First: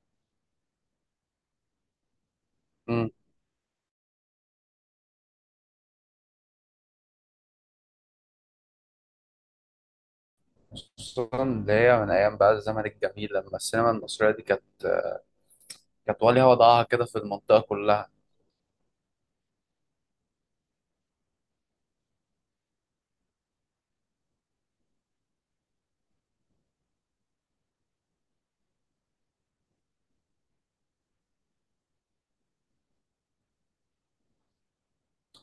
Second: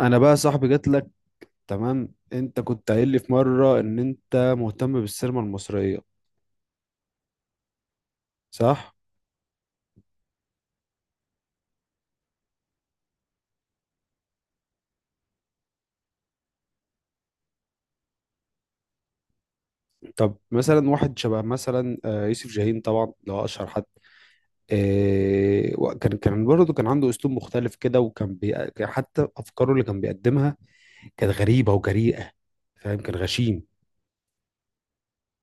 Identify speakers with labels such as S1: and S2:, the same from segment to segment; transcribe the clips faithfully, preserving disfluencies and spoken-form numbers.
S1: انا بقى صاحبي جات لك. تمام، انت كنت قايل
S2: مم.
S1: لي في مره ان انت مهتم بالسينما المصريه، صح؟
S2: خصوصا اللي هي من ايام بقى الزمن الجميل لما السينما المصريه دي كانت كانت وليها وضعها كده في المنطقه كلها.
S1: طب مثلا واحد شبه مثلا آه، يوسف شاهين طبعا اللي هو اشهر حد. آه، و- كان كان برضه كان عنده اسلوب مختلف كده، وكان بي... كان حتى افكاره اللي كان بيقدمها كانت غريبه وجريئه. فاهم؟ كان غشيم.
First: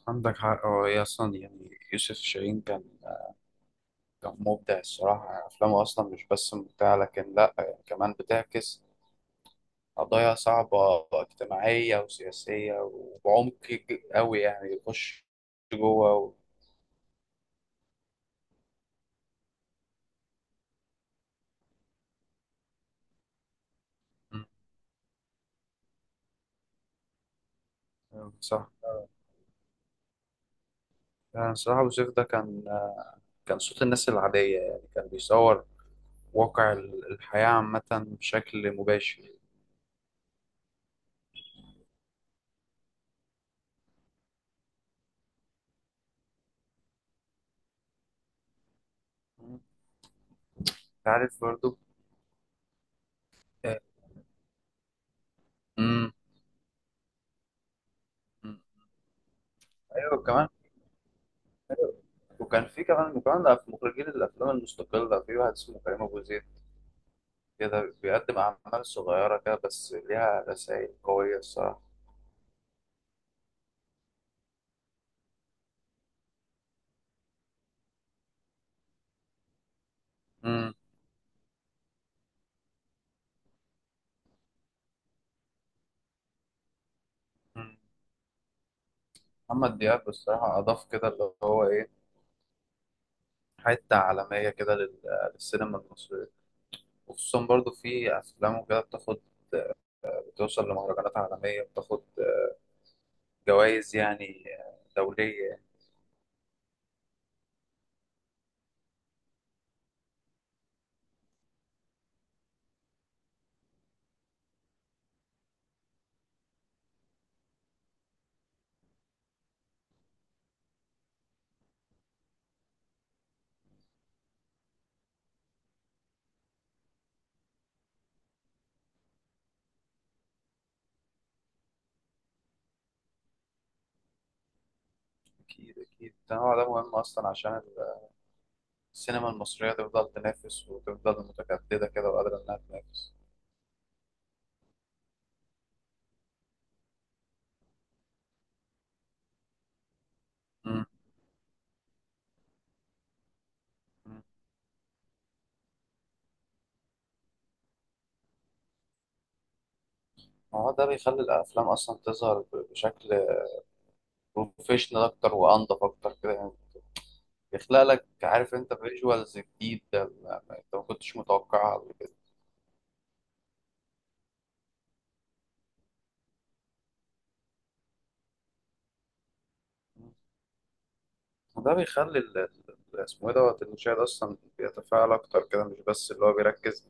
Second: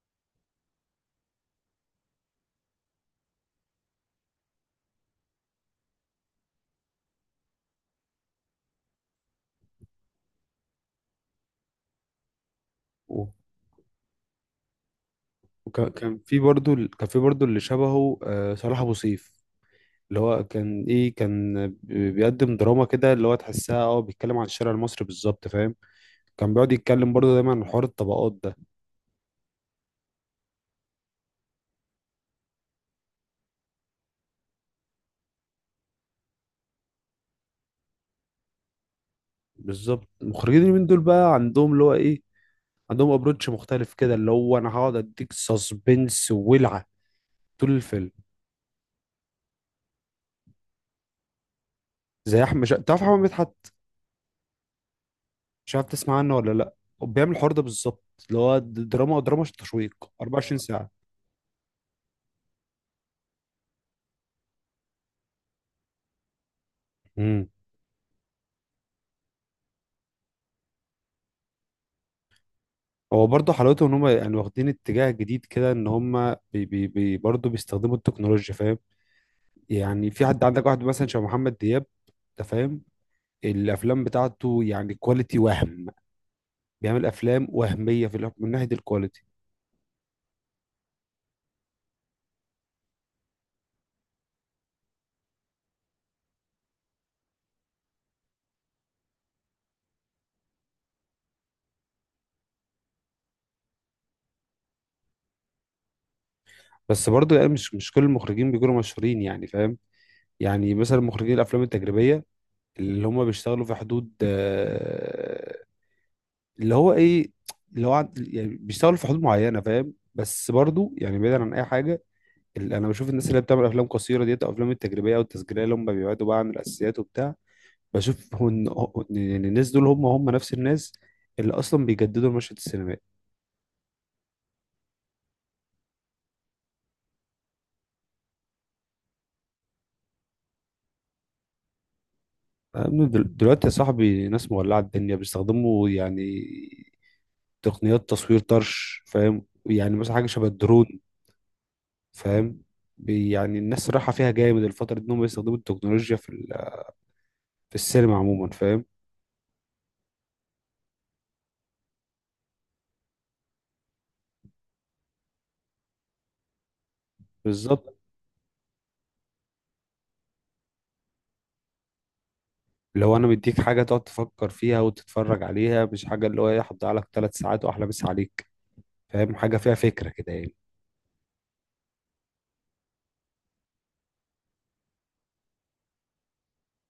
S2: عندك حق، هو هي اصلا يعني يوسف شاهين كان كان مبدع الصراحه، يعني افلامه اصلا مش بس ممتعه لكن لا يعني كمان بتعكس قضايا صعبه اجتماعيه وسياسيه
S1: و-
S2: وبعمق ج- قوي يعني يخش
S1: وكان
S2: جوه
S1: كان
S2: و...
S1: في برضه ال- كان في برضه اللي شبهه آه، صلاح ابو سيف. اللي هو كان ايه، كان بي- بيقدم دراما كده اللي هو تحسها، اه بيتكلم عن الشارع المصري بالظبط. فاهم؟ كان بيقعد يتكلم برضه دايما عن حوار
S2: مم.
S1: الطبقات ده.
S2: صح. يعني الصراحه أبو سيف ده كان، كان صوت الناس العاديه، يعني كان بيصور واقع ال- الحياة عامة بشكل مباشر.
S1: بالظبط. المخرجين اليومين دول بقى عندهم اللي هو ايه، عندهم ابروتش مختلف كده، اللي هو انا هقعد اديك سسبنس وولعه طول الفيلم.
S2: مم. انت عارف برضو.
S1: زي احمد شا... تعرف احمد مدحت؟
S2: آه،
S1: مش عارف
S2: امم
S1: تسمع عنه ولا لا؟ هو بيعمل الحوار ده بالظبط. اللي هو
S2: أمم.
S1: د- دراما دراما تشويق
S2: ايوه كمان.
S1: أربع وعشرين ساعه.
S2: وكان في كمان وكمان ده في مخرجين الافلام المستقله في واحد اسمه كريم ابو زيد،
S1: امم
S2: كده بيقدم اعمال صغيره كده بس ليها رسائل قويه الصراحه.
S1: هو برضه حلاوته ان هم يعني واخدين اتجاه جديد كده، ان هم بي بي بي برضه بيستخدموا التكنولوجيا. فاهم؟ يعني في حد عندك
S2: امم
S1: واحد مثلا شبه محمد دياب. انت فاهم؟ الافلام بتاعته يعني كواليتي، وهم بيعمل افلام
S2: أمم.
S1: وهميه في الأف- من ناحيه الكواليتي.
S2: محمد دياب الصراحه اضاف كده اللي هو ايه، حته عالميه كده لل- للسينما المصريه. وخصوصا برضو في افلامه كده بتاخد، بتوصل لمهرجانات عالميه، بتاخد جوائز يعني دوليه.
S1: بس برضه يعني مش مش كل المخرجين بيكونوا مشهورين يعني. فاهم؟ يعني مثلا مخرجين الافلام التجريبيه اللي هم بيشتغلوا في حدود آه، اللي هو ايه، اللي هو عند- يعني بيشتغلوا في حدود معينه. فاهم؟ بس برضه يعني بعيدا عن اي حاجه، اللي انا بشوف الناس اللي بتعمل افلام قصيره ديت او افلام التجريبيه او التسجيليه اللي هم بيبعدوا بقى عن الاساسيات وبتاع، بشوف هو ان هو- إن الناس دول هم هم نفس الناس اللي اصلا بيجددوا المشهد السينمائي.
S2: أكيد أكيد، التنوع ده مهم أصلا عشان السينما المصرية تفضل تنافس وتفضل متجددة كده وقادرة إنها
S1: يا ابني،
S2: تنافس.
S1: دل- دلوقتي يا صاحبي ناس مولعة الدنيا بيستخدموا يعني تقنيات تصوير طرش. فاهم؟ يعني مثلا حاجة شبه
S2: مم.
S1: الدرون. فاهم؟ بي- يعني الناس رايحة
S2: مم.
S1: فيها جامد الفترة دي انهم يستخدموا التكنولوجيا في ال- في السينما عموما. فاهم؟
S2: ما هو ده بيخلي الأفلام أصلا تظهر ب- بشكل بروفيشنال أكتر وأنضف أكتر كده يعني. بيخلق
S1: بالظبط.
S2: لك، عارف أنت، فيجوالز جديد ما- ما- أنت ما كنتش متوقعها قبل كده.
S1: لو انا مديك حاجة تقعد تفكر فيها وتتفرج عليها، مش حاجة اللي هو ايه هتضيع لك ثلاث ساعات واحلى مسا عليك. فاهم؟ حاجة فيها فكرة
S2: مم.
S1: كده يعني.
S2: وده بيخلي ال- ال- اسمه إيه دوت المشاهد أصلا بيتفاعل أكتر كده، مش بس اللي هو بيركز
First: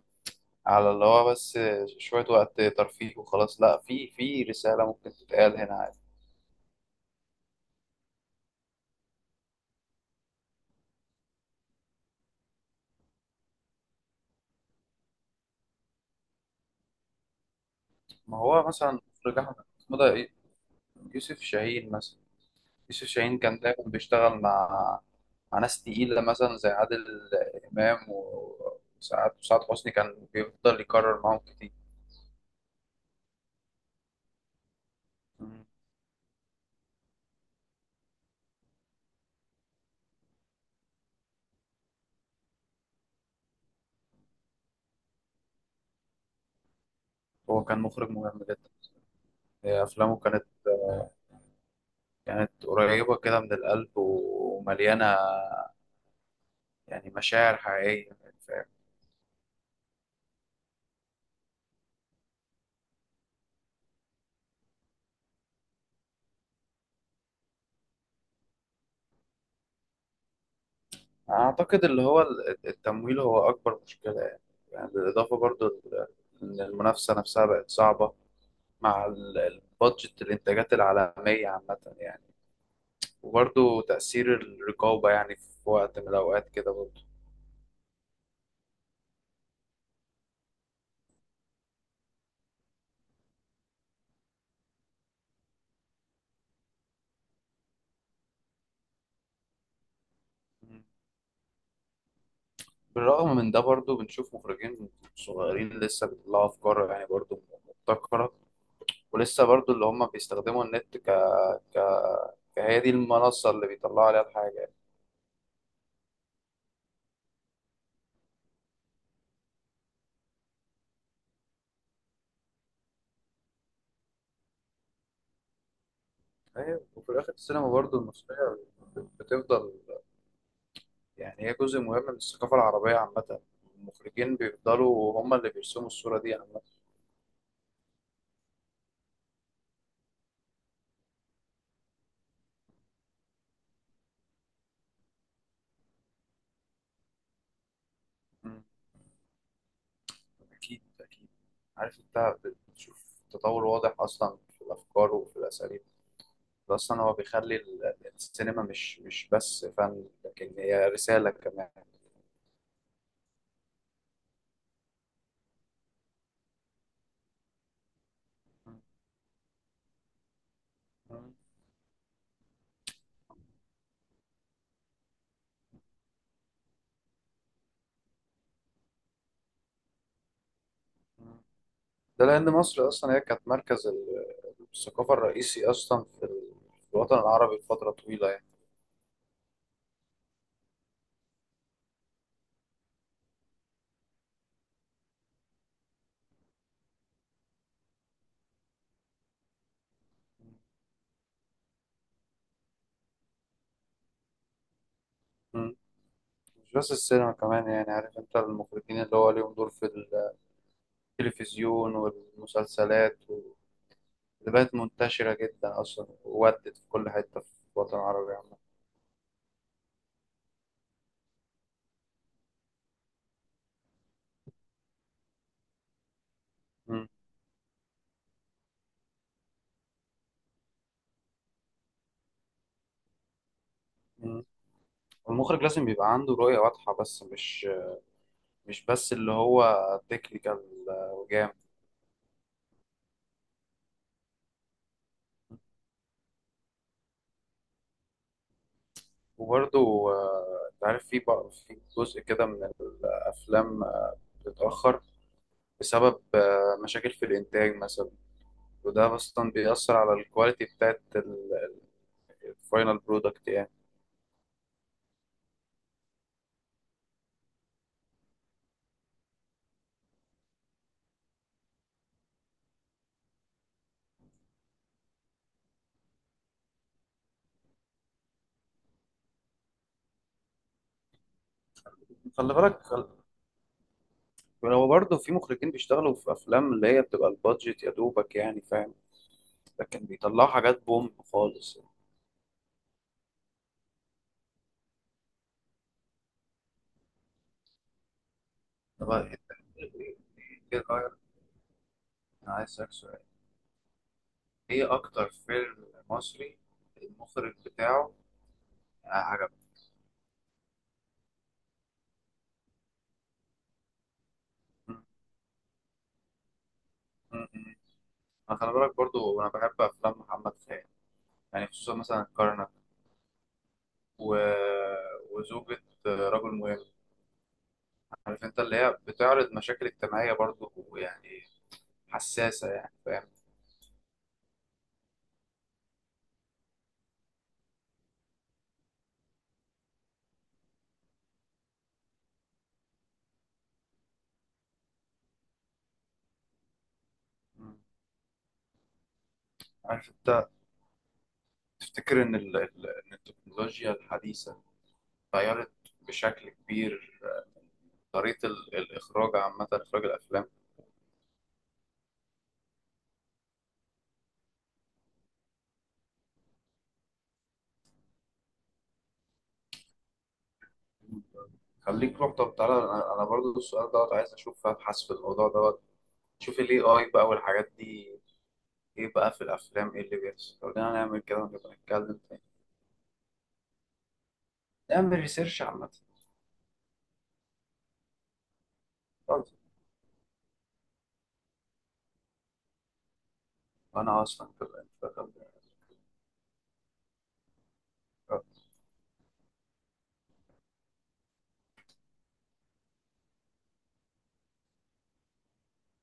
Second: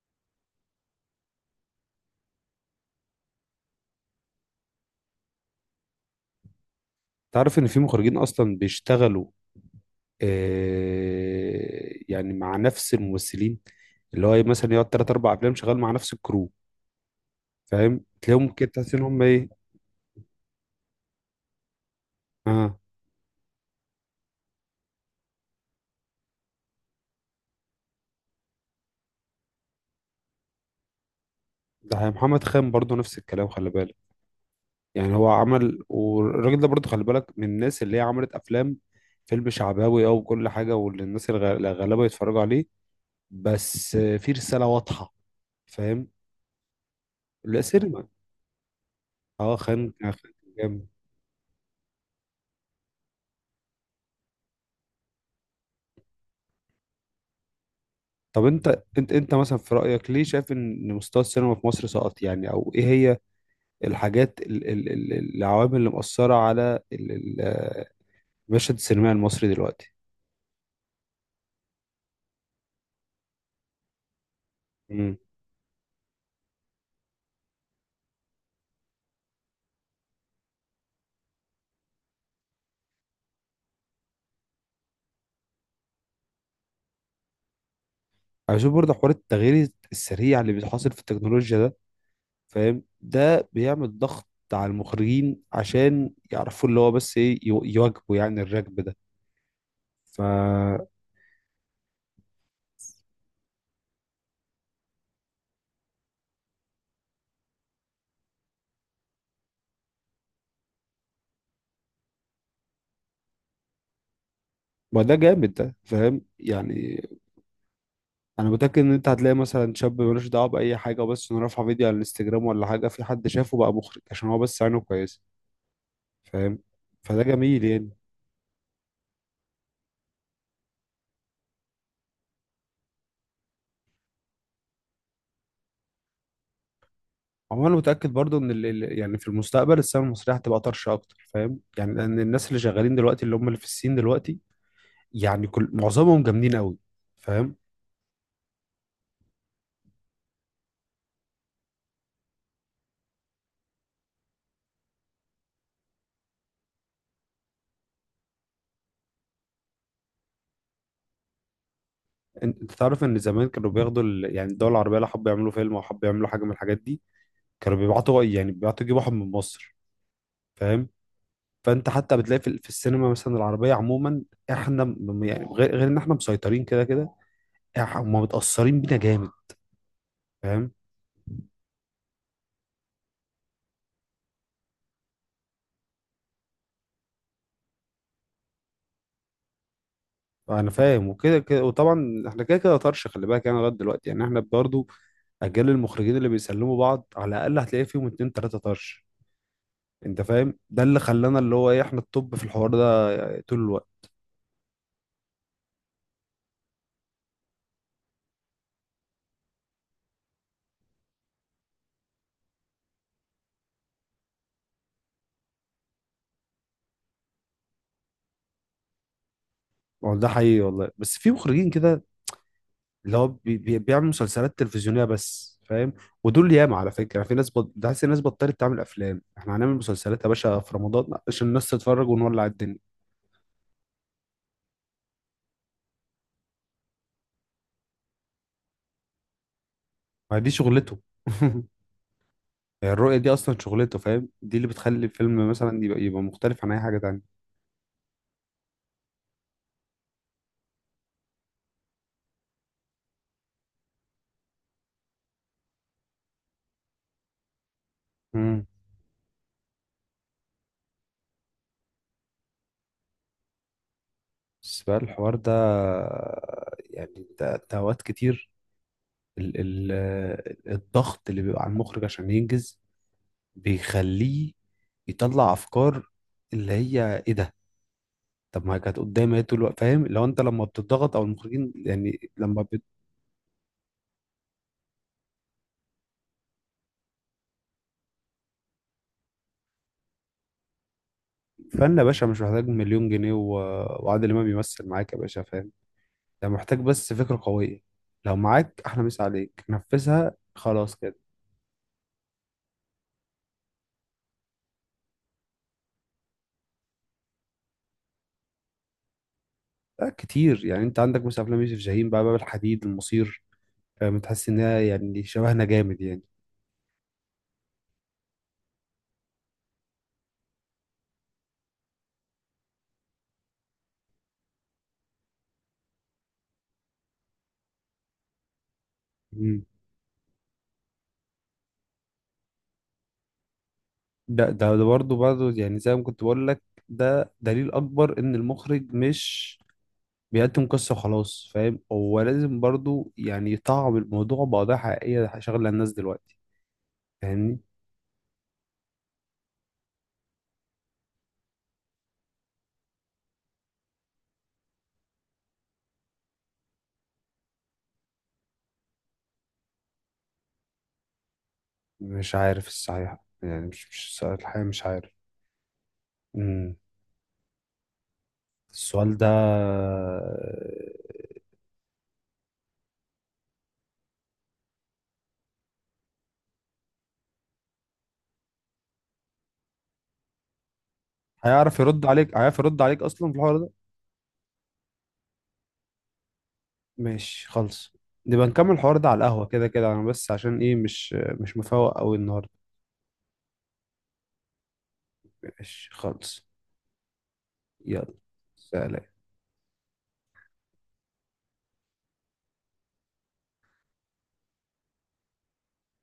S2: على اللي هو بس شوية وقت ترفيه وخلاص، لا، في في رسالة ممكن تتقال هنا.
S1: تعرف ان في مخرجين اصلا بيشتغلوا آه، يعني مع نفس الممثلين، اللي هو مثلا يقعد تلات أربع أفلام شغال مع نفس الكرو. فاهم؟
S2: ما
S1: تلاقيهم
S2: هو
S1: كده تحس
S2: مثلا
S1: إن هم
S2: مخرج
S1: إيه.
S2: أحمد مدى إيه؟ يوسف شاهين مثلا.
S1: آه.
S2: يوسف شاهين كان دايما بيشتغل مع مع ناس تقيلة مثلا زي عادل إمام و- وسعاد، وسعاد حسني، كان بيفضل يكرر معاهم كتير.
S1: ده محمد خان برضه نفس الكلام، خلي بالك. يعني هو
S2: مم.
S1: عمل، والراجل ده برضه خلي بالك من الناس اللي هي عملت أفلام، فيلم شعباوي أو كل حاجة، واللي الناس الغ- الغلابة يتفرجوا عليه، بس آه، في رسالة واضحة. فاهم؟ لا
S2: هو كان
S1: سينما.
S2: مخرج مهم جدا.
S1: اه،
S2: هي
S1: خان آه،
S2: أفلامه
S1: خان
S2: كانت،
S1: كان جامد.
S2: كانت قريبة كده من القلب ومليانة يعني مشاعر حقيقية.
S1: طب
S2: فاهم.
S1: انت انت انت مثلا في رأيك ليه شايف ان مستوى السينما في مصر سقط يعني، او ايه هي الحاجات ال- ال- ال- العوامل اللي مأثرة على ال- ال- المشهد السينمائي المصري دلوقتي؟
S2: أعتقد اللي هو ال- التمويل هو أكبر مشكلة يعني. يعني
S1: امم
S2: بالإضافة برضو ل- إن المنافسة نفسها بقت صعبة مع ال- البادجت الإنتاجات العالمية عامة يعني. وبرضه تأثير الرقابة يعني في وقت من الأوقات كده برضه.
S1: عايزين برضه حوار التغيير السريع اللي بيحصل في التكنولوجيا ده. فاهم؟ ده بيعمل ضغط على المخرجين عشان يعرفوا اللي هو بس ايه، يو- يواكبوا يعني الركب ده. ف
S2: بالرغم من ده برضه بنشوف مخرجين صغيرين لسه بيطلعوا أفكار يعني برضه مبتكرة. ولسه برضه اللي هم بيستخدموا النت ك... فهي دي المنصة اللي بيطلعوا عليها الحاجة يعني.
S1: ما ده جامد ده. فاهم؟ يعني انا متاكد ان انت هتلاقي مثلا شاب ملوش دعوه باي حاجه، وبس انه رافع فيديو على الانستجرام ولا حاجه، في حد شافه بقى مخرج عشان هو بس عينه كويسه. فاهم؟
S2: فاهم؟ وفي
S1: فده
S2: الآخر
S1: جميل
S2: السينما
S1: يعني.
S2: برضه المصرية بتفضل، يعني هي جزء مهم من الثقافة العربية عامة. المخرجين بيفضلوا هم اللي بيرسموا الصورة دي عامة.
S1: هو انا متاكد برضو ان ال... ال- يعني في المستقبل السينما المصريه هتبقى طرشه اكتر. فاهم؟ يعني لان الناس اللي شغالين دلوقتي، اللي هم اللي في الصين دلوقتي، يعني كل معظمهم جامدين قوي. فاهم؟
S2: أكيد أكيد. عارف أنت، بتشوف تطور واضح أصلا في الأفكار وفي الأساليب. ده أصلا هو بيخلي ال- السينما مش مش بس فن لكن هي رسالة كمان.
S1: انت أنت تعرف ان زمان كانوا بياخدوا ال... يعني الدول العربيه لو حبوا يعملوا فيلم او حبوا يعملوا حاجه من الحاجات دي، كانوا بيبعتوا يعني بيبعتوا يجيبوا واحد من مصر. فاهم؟ فانت حتى بتلاقي في, ال- في السينما مثلا العربيه عموما. احنا م- يعني غير, غير ان احنا مسيطرين كده كده، إح- هم متاثرين بينا جامد. فاهم؟
S2: ده لأن مصر أصلا هي كانت مركز ال- الثقافة الرئيسي أصلا في ال- في الوطن العربي فترة طويلة يعني.
S1: انا فاهم وكده كده، وطبعا احنا كده كده طرش خلي بالك، يعني لغايه دلوقتي يعني احنا برضو اجيال المخرجين اللي بيسلموا بعض على الاقل هتلاقي فيهم اتنين تلاته طرش. انت فاهم؟ ده اللي خلانا اللي هو ايه، احنا التوب في الحوار ده طول الوقت.
S2: مم. مش بس السينما كمان، يعني عارف أنت المخرجين اللي هو ليهم دور في التلفزيون والمسلسلات اللي بقت منتشرة جدا أصلا وودت في كل حتة في الوطن العربي عامة.
S1: والله ده حقيقي والله، بس في مخرجين كده اللي هو بي بي بيعمل مسلسلات تلفزيونيه بس. فاهم؟ ودول ياما، على
S2: مم.
S1: فكره يعني في ناس بط... ده حاسس الناس بطلت تعمل افلام، احنا هنعمل مسلسلات يا باشا في رمضان عشان الناس تتفرج ونولع الدنيا.
S2: مم. المخرج لازم يبقى عنده رؤية واضحة، بس مش، مش بس اللي هو
S1: ما دي
S2: تكنيكال
S1: شغلته.
S2: وجامد.
S1: يعني الرؤية دي أصلا شغلته. فاهم؟ دي اللي بتخلي الفيلم مثلا يبقى, يبقى مختلف عن أي حاجة تانية.
S2: وبرضه آه، أنت عارف في بقى في جزء كده من الأفلام آه، بتتأخر بسبب آه، مشاكل في الإنتاج مثلا.
S1: مم.
S2: وده أصلا بيأثر على الكواليتي بتاعت الفاينل برودكت يعني.
S1: بس بقى الحوار ده، يعني ده, ده أوقات كتير، ال ال الضغط اللي بيبقى على المخرج عشان ينجز بيخليه يطلع أفكار، اللي هي إيه ده. طب ما كانت قدامي إيه طول الوقت. فاهم؟ لو أنت لما بتضغط أو المخرجين يعني
S2: خلي
S1: لما
S2: بالك
S1: بت...
S2: خل- هو برضه في مخرجين بيشتغلوا في أفلام اللي هي بتبقى البادجت يا دوبك يعني، فاهم، لكن بيطلعوا حاجات بوم خالص.
S1: فن يا باشا مش محتاج مليون جنيه و... وعادل إمام يمثل معاك يا باشا. فاهم؟ ده محتاج بس فكرة قوية. لو معاك أحلى
S2: طب
S1: مسا
S2: انت
S1: عليك، نفذها
S2: ايه
S1: خلاص
S2: رايك؟
S1: كده.
S2: انا عايز اسالك سؤال: ايه اكتر فيلم مصري المخرج بتاعه عجبك؟
S1: ده كتير يعني، أنت عندك مثلا أفلام يوسف شاهين بقى، باب الحديد، المصير. فاهم؟ تحس إنها
S2: م-
S1: يعني شبهنا جامد يعني.
S2: م- م. انا خلي بالك برضو انا بحب افلام محمد خان، يعني خصوصا مثلا الكرنك و... وزوجة رجل مهم. عارف انت اللي هي بتعرض
S1: مم.
S2: مشاكل اجتماعية برضو، يعني حساسة يعني. فاهم.
S1: ده ده ده برضه برضه يعني زي ما كنت بقول لك، ده دليل أكبر إن المخرج مش بيقدم قصة وخلاص. فاهم؟ هو لازم برضه يعني يطعم الموضوع بقضايا حقيقية شغلة الناس دلوقتي. فاهمني؟
S2: م. عارف انت، تفتكر ان ال... ال- إن التكنولوجيا الحديثة غيرت بشكل كبير طريقة ال- الإخراج عامة، إخراج الأفلام؟
S1: مش عارف الصحيح. يعني مش مش الحقيقة مش عارف. مم. السؤال ده.
S2: خليك، روح، طب تعالى، أنا أنا برضو السؤال دوت عايز أشوف أبحث في الموضوع دوت. شوف ال إيه آي بقى والحاجات دي إيه بقى في الأفلام، إيه اللي بيحصل؟ لو جينا نعمل كده ونبقى
S1: هيعرف يرد
S2: نتكلم
S1: عليك
S2: تاني،
S1: هيعرف يرد عليك اصلا في الحوار ده.
S2: نعمل ريسيرش عامة.
S1: ماشي، خلص. نبقى نكمل الحوار ده على
S2: طيب،
S1: القهوة، كده كده انا بس عشان ايه مش مش مفوق قوي النهارده.
S2: أنا أصلا كده
S1: ماشي، خلص. يلا. سلام.